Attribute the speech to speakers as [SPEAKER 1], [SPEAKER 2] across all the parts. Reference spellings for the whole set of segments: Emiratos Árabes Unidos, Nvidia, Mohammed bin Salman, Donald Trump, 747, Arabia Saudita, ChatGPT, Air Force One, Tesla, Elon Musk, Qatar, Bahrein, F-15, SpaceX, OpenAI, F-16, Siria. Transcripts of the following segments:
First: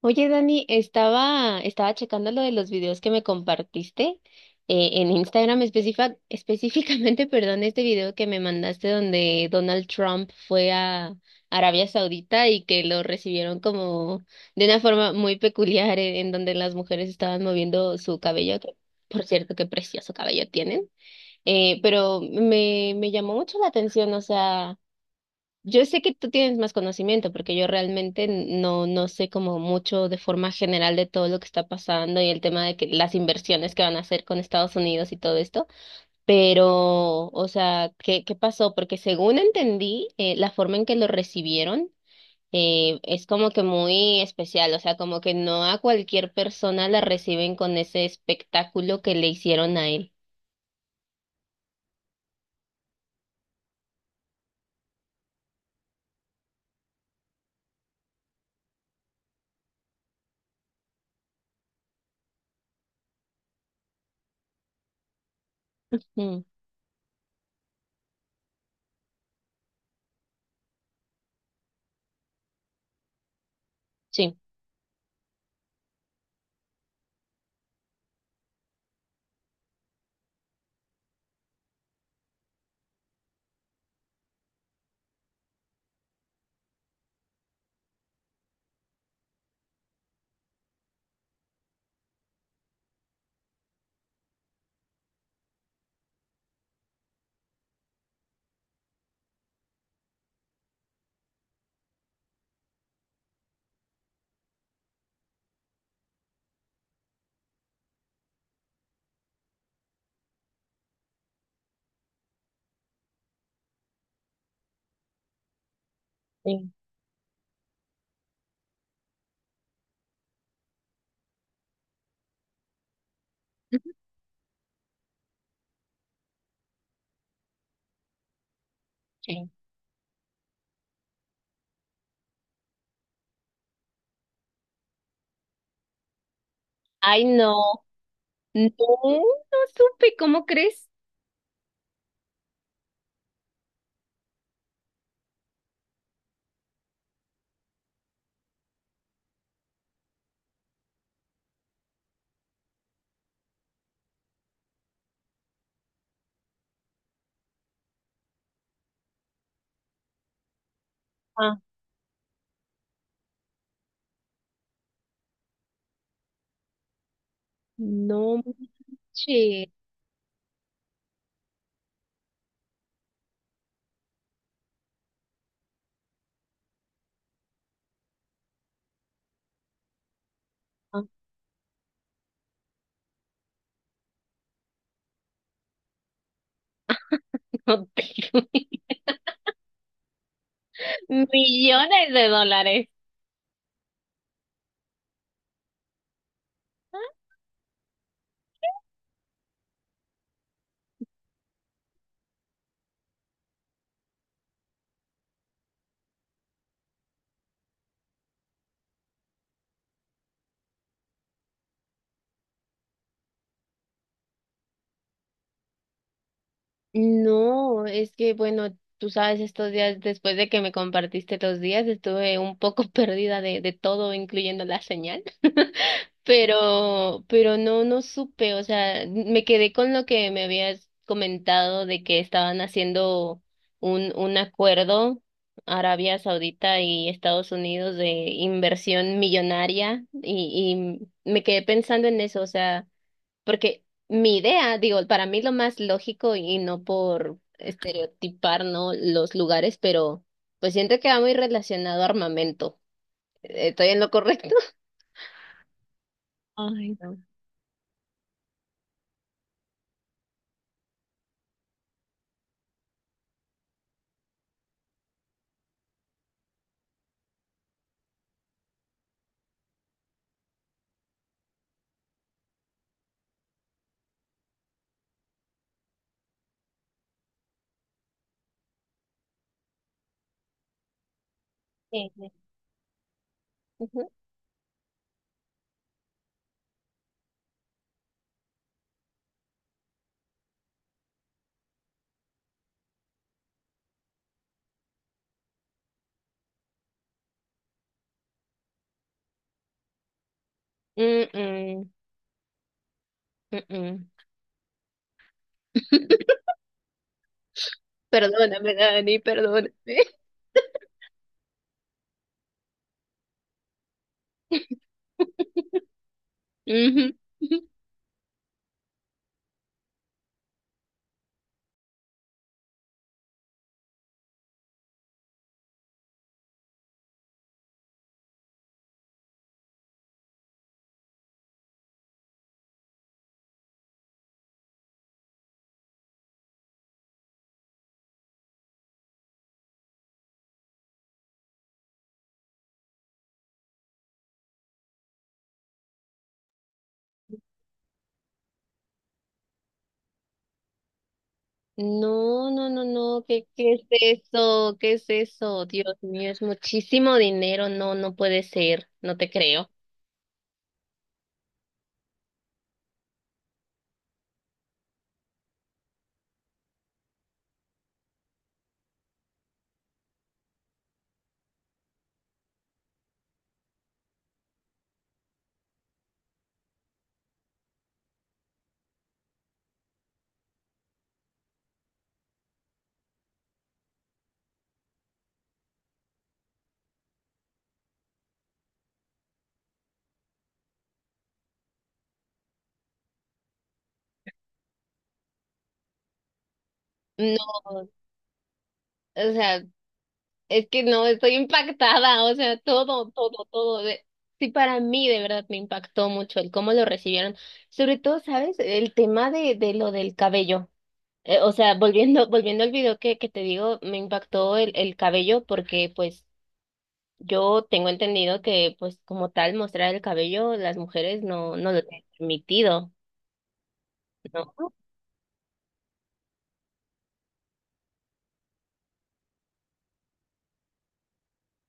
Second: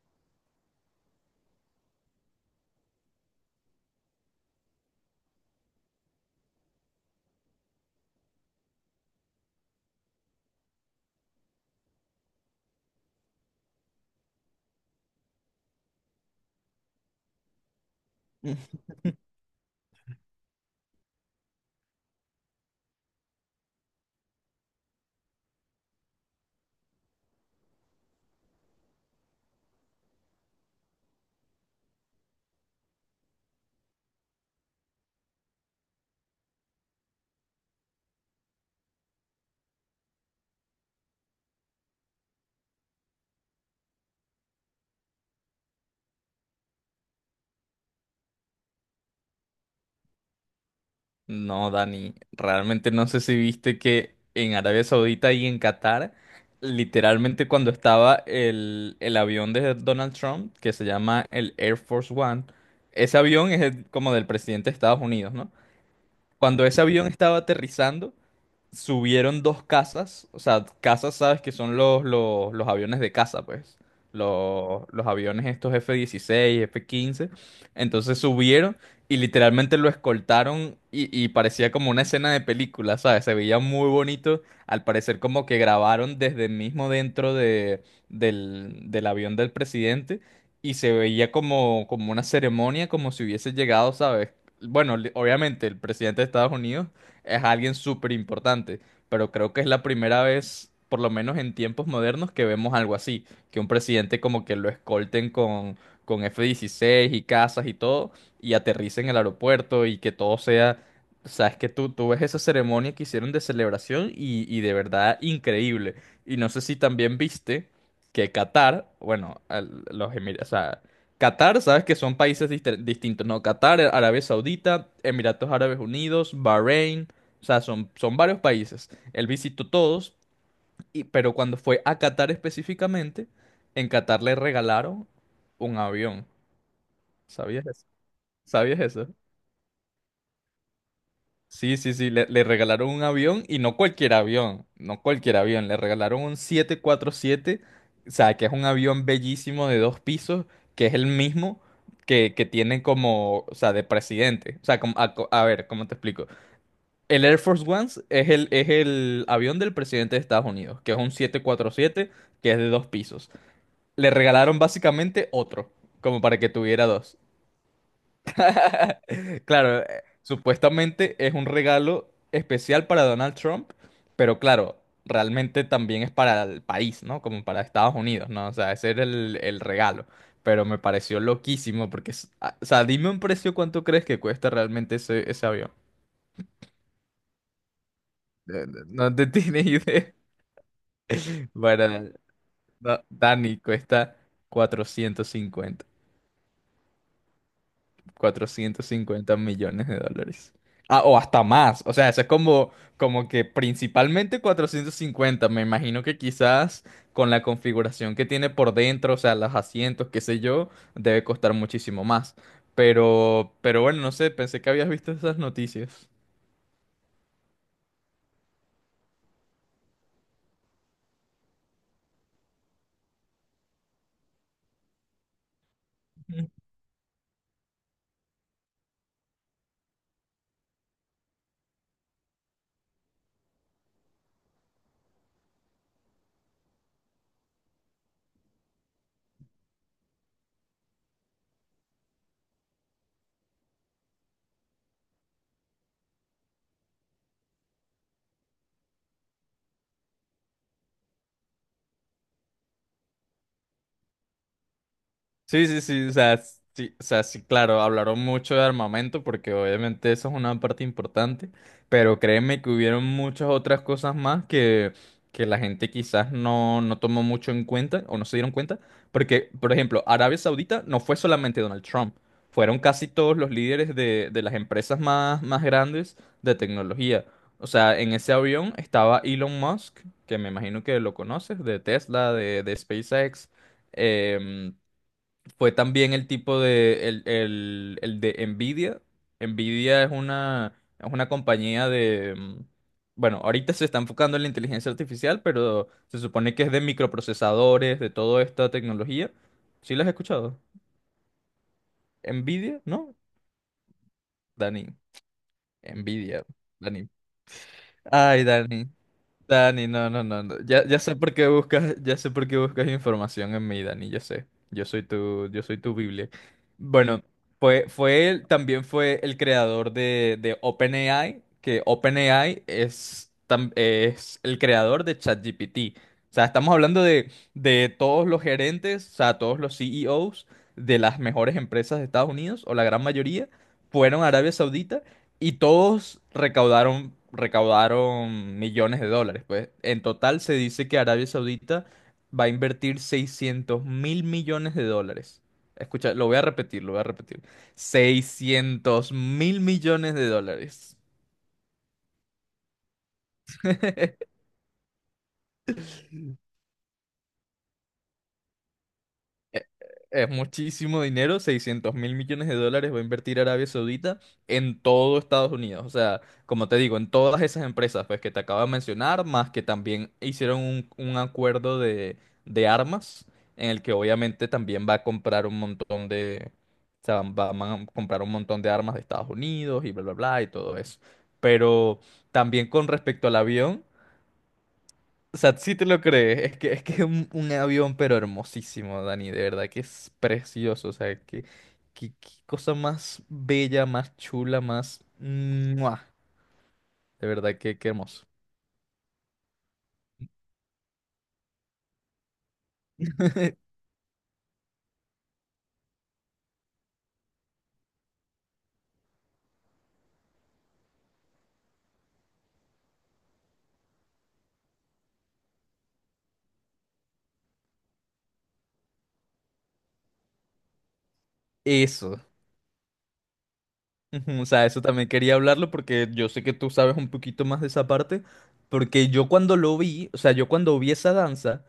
[SPEAKER 1] Oye, Dani, estaba checando lo de los videos que me compartiste en Instagram específicamente, perdón, este video que me mandaste donde Donald Trump fue a Arabia Saudita y que lo recibieron como de una forma muy peculiar en donde las mujeres estaban moviendo su cabello, que por cierto, qué precioso cabello tienen, pero me llamó mucho la atención, o sea... Yo sé que tú tienes más conocimiento porque yo realmente no sé como mucho de forma general de todo lo que está pasando y el tema de que las inversiones que van a hacer con Estados Unidos y todo esto, pero, o sea, qué pasó? Porque según entendí, la forma en que lo recibieron es como que muy especial, o sea, como que no a cualquier persona la reciben con ese espectáculo que le hicieron a él.
[SPEAKER 2] No, Dani, realmente no sé si viste que en Arabia Saudita y en Qatar, literalmente cuando estaba el avión de Donald Trump, que se llama el Air Force One. Ese avión es como del presidente de Estados Unidos, ¿no?
[SPEAKER 1] Mm,
[SPEAKER 2] Cuando ese avión estaba aterrizando, subieron dos casas, o sea, casas, sabes que son los aviones de caza, pues,
[SPEAKER 1] sí.
[SPEAKER 2] los aviones estos F-16, F-15. Entonces subieron y literalmente lo escoltaron y, parecía como una escena de película, ¿sabes? Se veía muy bonito, al parecer como que grabaron desde mismo dentro de, del avión del presidente, y se veía como, como una ceremonia, como si hubiese llegado, ¿sabes? Bueno, obviamente el presidente de Estados Unidos es alguien súper importante, pero creo que es la primera vez, por lo menos en tiempos modernos, que vemos algo así, que un presidente como que lo escolten con F-16 y casas y todo, y aterrice en el aeropuerto y que todo sea... Sabes que tú ves esa ceremonia que hicieron de celebración y, de verdad increíble. Y no sé
[SPEAKER 1] Sí.
[SPEAKER 2] si también viste que Qatar, bueno, los Emiratos, o sea, Qatar, sabes que son países distintos, ¿no? Qatar,
[SPEAKER 1] Ujú.
[SPEAKER 2] Arabia Saudita, Emiratos Árabes Unidos, Bahrein, o sea, son, son varios países. Él
[SPEAKER 1] Sí.
[SPEAKER 2] visitó todos, y, pero cuando fue a Qatar específicamente, en Qatar le regalaron un avión.
[SPEAKER 1] Ay,
[SPEAKER 2] ¿Sabías
[SPEAKER 1] no,
[SPEAKER 2] eso?
[SPEAKER 1] no,
[SPEAKER 2] ¿Sabías eso?
[SPEAKER 1] no supe, ¿cómo crees?
[SPEAKER 2] Sí, sí, sí, le regalaron un avión, y no cualquier avión, no cualquier avión, le regalaron un 747, o sea, que es un avión bellísimo de dos pisos, que es el mismo que, tiene como, o sea, de presidente. O sea, a, a ver, ¿cómo te explico? El Air Force One es el avión del presidente de Estados Unidos, que es un
[SPEAKER 1] Ah,
[SPEAKER 2] 747, que es de dos pisos. Le regalaron básicamente otro, como para que tuviera dos.
[SPEAKER 1] no manches.
[SPEAKER 2] Claro, supuestamente es un regalo especial para Donald Trump, pero claro, realmente también es para el país, ¿no? Como para Estados Unidos, ¿no? O sea, ese era el regalo. Pero me
[SPEAKER 1] Ah,
[SPEAKER 2] pareció loquísimo, porque, o sea, dime un precio, ¿cuánto crees que cuesta realmente ese avión?
[SPEAKER 1] no tengo.
[SPEAKER 2] No te tienes idea. Bueno,
[SPEAKER 1] Millones de dólares.
[SPEAKER 2] Dani, cuesta 450, 450 millones de dólares. Ah, o hasta más. O sea, eso es como, como que principalmente 450. Me imagino que quizás con la configuración que tiene por dentro, o sea, los asientos, qué sé yo, debe costar muchísimo más. Pero bueno, no sé, pensé que habías visto esas noticias.
[SPEAKER 1] No, es que bueno, tú sabes, estos días, después de que me compartiste los días, estuve un poco perdida de todo, incluyendo la señal. Pero no, no supe, o sea, me quedé con lo que me habías comentado de que estaban haciendo un acuerdo Arabia Saudita y Estados Unidos de inversión millonaria y me quedé pensando en eso, o sea, porque mi idea, digo, para mí lo más lógico y no por estereotipar, ¿no? Los lugares, pero pues siento que va muy relacionado a armamento. ¿Estoy en lo correcto?
[SPEAKER 2] Sí, sí, sí, o sea,
[SPEAKER 1] Ay,
[SPEAKER 2] sí, o
[SPEAKER 1] no.
[SPEAKER 2] sea, sí, claro, hablaron mucho de armamento porque obviamente eso es una parte importante, pero créeme que hubieron muchas otras cosas más que, la gente quizás no tomó mucho en cuenta o no se dieron cuenta, porque, por ejemplo, Arabia Saudita no fue solamente Donald Trump, fueron casi todos los líderes de las empresas más, más grandes de tecnología. O sea, en ese avión estaba Elon Musk, que me imagino que lo conoces, de
[SPEAKER 1] Sí,
[SPEAKER 2] Tesla, de SpaceX.
[SPEAKER 1] sí.
[SPEAKER 2] em, Fue también el tipo de, el, el de Nvidia. Nvidia es una compañía de, bueno, ahorita se está enfocando en la inteligencia artificial, pero se supone que es de microprocesadores, de toda esta tecnología. ¿Sí las has escuchado?
[SPEAKER 1] Mm-mm,
[SPEAKER 2] Nvidia, ¿no?
[SPEAKER 1] mm-mm.
[SPEAKER 2] Dani, Nvidia, Dani. Ay,
[SPEAKER 1] Perdóname,
[SPEAKER 2] Dani.
[SPEAKER 1] Dani, perdóname.
[SPEAKER 2] Dani, no, no, no, no. Ya, ya sé por qué buscas, ya sé por qué buscas información en mí, Dani, yo sé. Yo soy tu Biblia.
[SPEAKER 1] Ujú.
[SPEAKER 2] Bueno, fue él, también fue el creador de OpenAI, que OpenAI es el creador de ChatGPT. O sea, estamos hablando de todos los gerentes, o sea, todos los CEOs de las mejores empresas de Estados Unidos, o la gran mayoría, fueron a Arabia Saudita, y todos recaudaron millones de dólares, pues. En total se dice que Arabia Saudita va a invertir 600 mil millones de dólares. Escucha, lo voy a repetir, lo voy a repetir. 600 mil millones de dólares.
[SPEAKER 1] No, no, no, no, qué es eso? ¿Qué es eso? Dios mío, es muchísimo dinero, no, no puede ser, no te creo.
[SPEAKER 2] Es muchísimo dinero, 600.000 millones de dólares va a invertir Arabia Saudita en todo Estados Unidos. O sea, como te digo, en todas esas empresas pues, que te acabo de mencionar, más que también hicieron un acuerdo de armas, en el que obviamente también va a comprar un montón de, o sea, van a comprar un montón de armas de Estados Unidos y bla, bla, bla, y todo eso. Pero también con respecto al avión. O sea, sí te lo crees. Es que es que es un avión, pero hermosísimo, Dani. De verdad que es precioso. O sea, que qué, qué cosa más bella, más chula, más... ¡Mua! De verdad
[SPEAKER 1] No,
[SPEAKER 2] que qué hermoso.
[SPEAKER 1] o sea, es que no, estoy impactada, o sea, todo, todo, todo. Sí, para mí de verdad me impactó mucho el cómo lo recibieron. Sobre todo, ¿sabes? El tema de lo del cabello. O sea, volviendo al video que te digo, me impactó el cabello porque pues yo tengo entendido que pues como tal mostrar el cabello las mujeres no, no lo tienen
[SPEAKER 2] Eso.
[SPEAKER 1] permitido,
[SPEAKER 2] Ujú, o sea,
[SPEAKER 1] ¿no?
[SPEAKER 2] eso también quería hablarlo porque yo sé que tú sabes un poquito más de esa parte. Porque yo cuando lo vi, o sea, yo cuando vi esa danza.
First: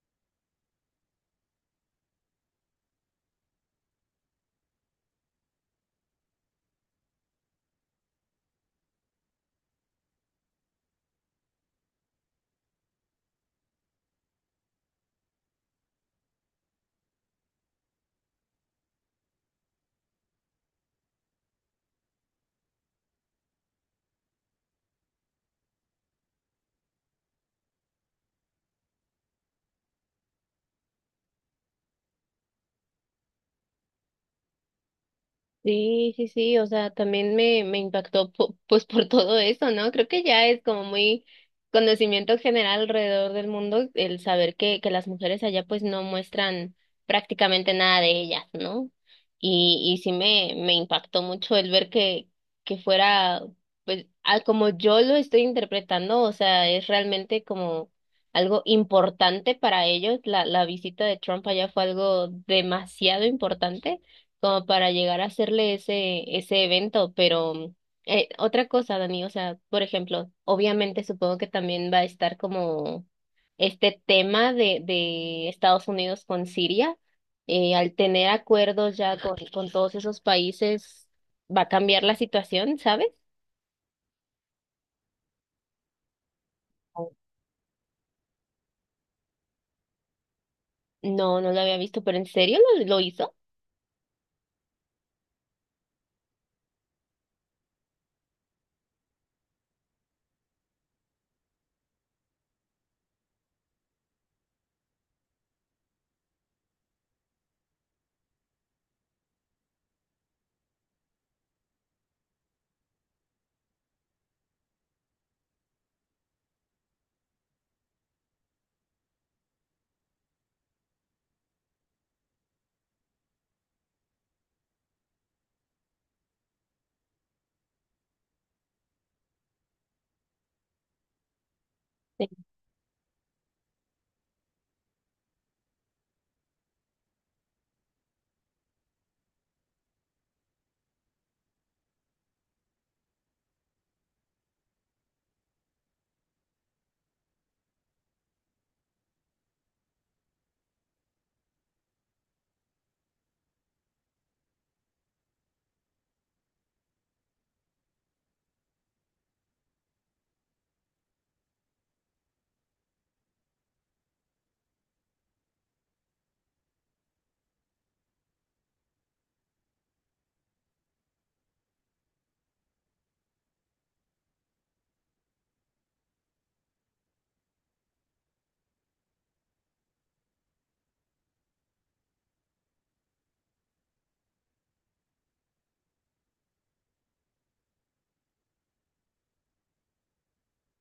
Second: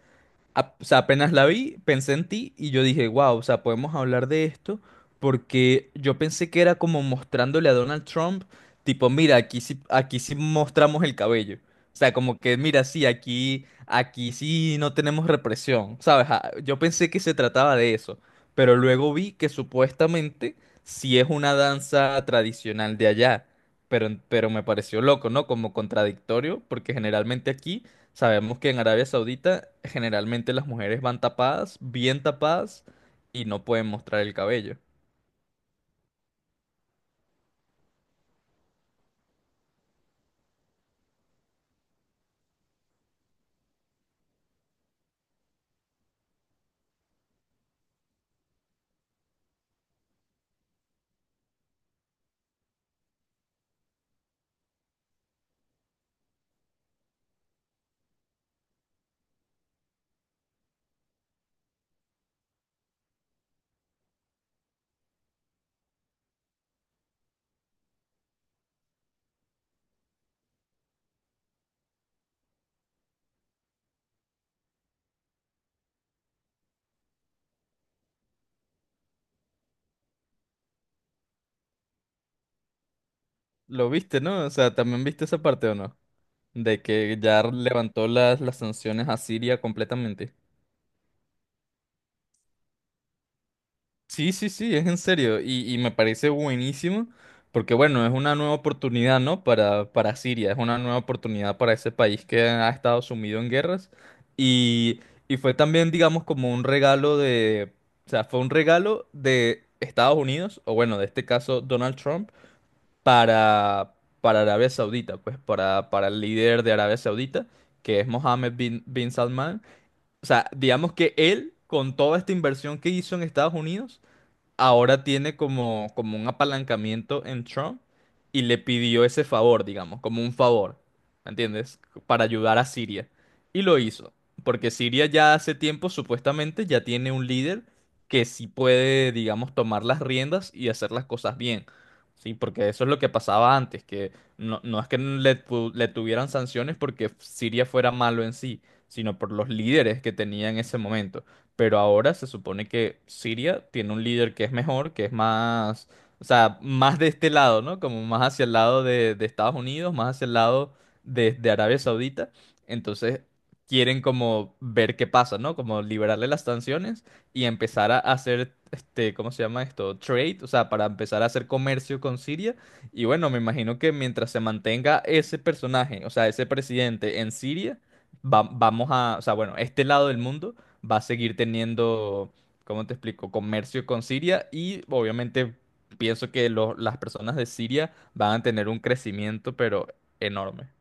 [SPEAKER 2] O sea, apenas la vi, pensé en ti y yo dije, wow, o sea, podemos hablar de esto porque yo pensé que era como mostrándole a Donald Trump, tipo, mira, aquí sí mostramos el cabello. O sea, como que, mira, sí, aquí, aquí sí no tenemos represión, ¿sabes? Ah, yo pensé que se trataba de eso, pero luego vi que supuestamente sí es una danza tradicional de allá. Pero me pareció loco, ¿no? Como contradictorio, porque generalmente aquí sabemos que en Arabia Saudita generalmente las mujeres van tapadas, bien tapadas, y no pueden mostrar el cabello.
[SPEAKER 1] Sí, sí, sí, o sea, también me impactó pues por todo eso, ¿no? Creo que ya es como muy conocimiento general alrededor del mundo el saber que las mujeres allá pues no muestran prácticamente nada de ellas, ¿no? Y sí me impactó mucho el ver que fuera, pues, a como yo lo estoy interpretando, o sea, es realmente como algo importante para ellos. La visita de Trump allá fue algo demasiado importante como para llegar a hacerle ese, ese evento, pero otra cosa, Dani, o sea, por ejemplo, obviamente supongo que también va a estar como este tema de Estados Unidos con Siria, al tener acuerdos ya con todos esos países, ¿va a cambiar la situación, sabes?
[SPEAKER 2] Lo viste, ¿no? O sea, ¿también viste esa parte o no? De que ya levantó las sanciones a Siria completamente.
[SPEAKER 1] No, no lo había visto, pero ¿en serio lo hizo?
[SPEAKER 2] Sí, sí, sí, es en serio. Y, me parece buenísimo porque, bueno, es una nueva oportunidad, ¿no? Para Siria, es una nueva oportunidad para ese país que ha estado sumido en guerras. Y, fue también, digamos, como un regalo de, o sea, fue un regalo de Estados Unidos, o bueno, de este caso Donald Trump, para, para Arabia Saudita, pues para el líder de Arabia Saudita, que es Mohammed bin, bin Salman. O sea, digamos que él, con toda esta inversión que hizo en Estados Unidos, ahora tiene como, como un apalancamiento en Trump, y le pidió ese favor, digamos, como un favor, ¿me entiendes? Para ayudar a Siria. Y lo hizo, porque Siria ya hace tiempo supuestamente ya tiene un líder que sí puede, digamos, tomar las riendas y hacer las cosas bien. Sí, porque eso es lo que pasaba antes, que no, no es que le, le tuvieran sanciones porque Siria fuera malo en sí, sino por los líderes que tenía en ese momento. Pero ahora se supone que Siria tiene un líder que es mejor, que es más, o sea, más de este lado, ¿no? Como más hacia el lado de Estados Unidos, más hacia el lado de Arabia Saudita. Entonces quieren como ver qué pasa, ¿no? Como liberarle las sanciones y empezar a hacer, este, ¿cómo se llama esto? Trade, o sea, para empezar a hacer comercio con Siria. Y bueno, me imagino que mientras se mantenga ese personaje, o sea, ese presidente en Siria, vamos a, o sea, bueno, este lado del mundo va a seguir teniendo, ¿cómo te explico?, comercio con Siria y obviamente pienso que las personas de Siria van a tener un crecimiento, pero enorme.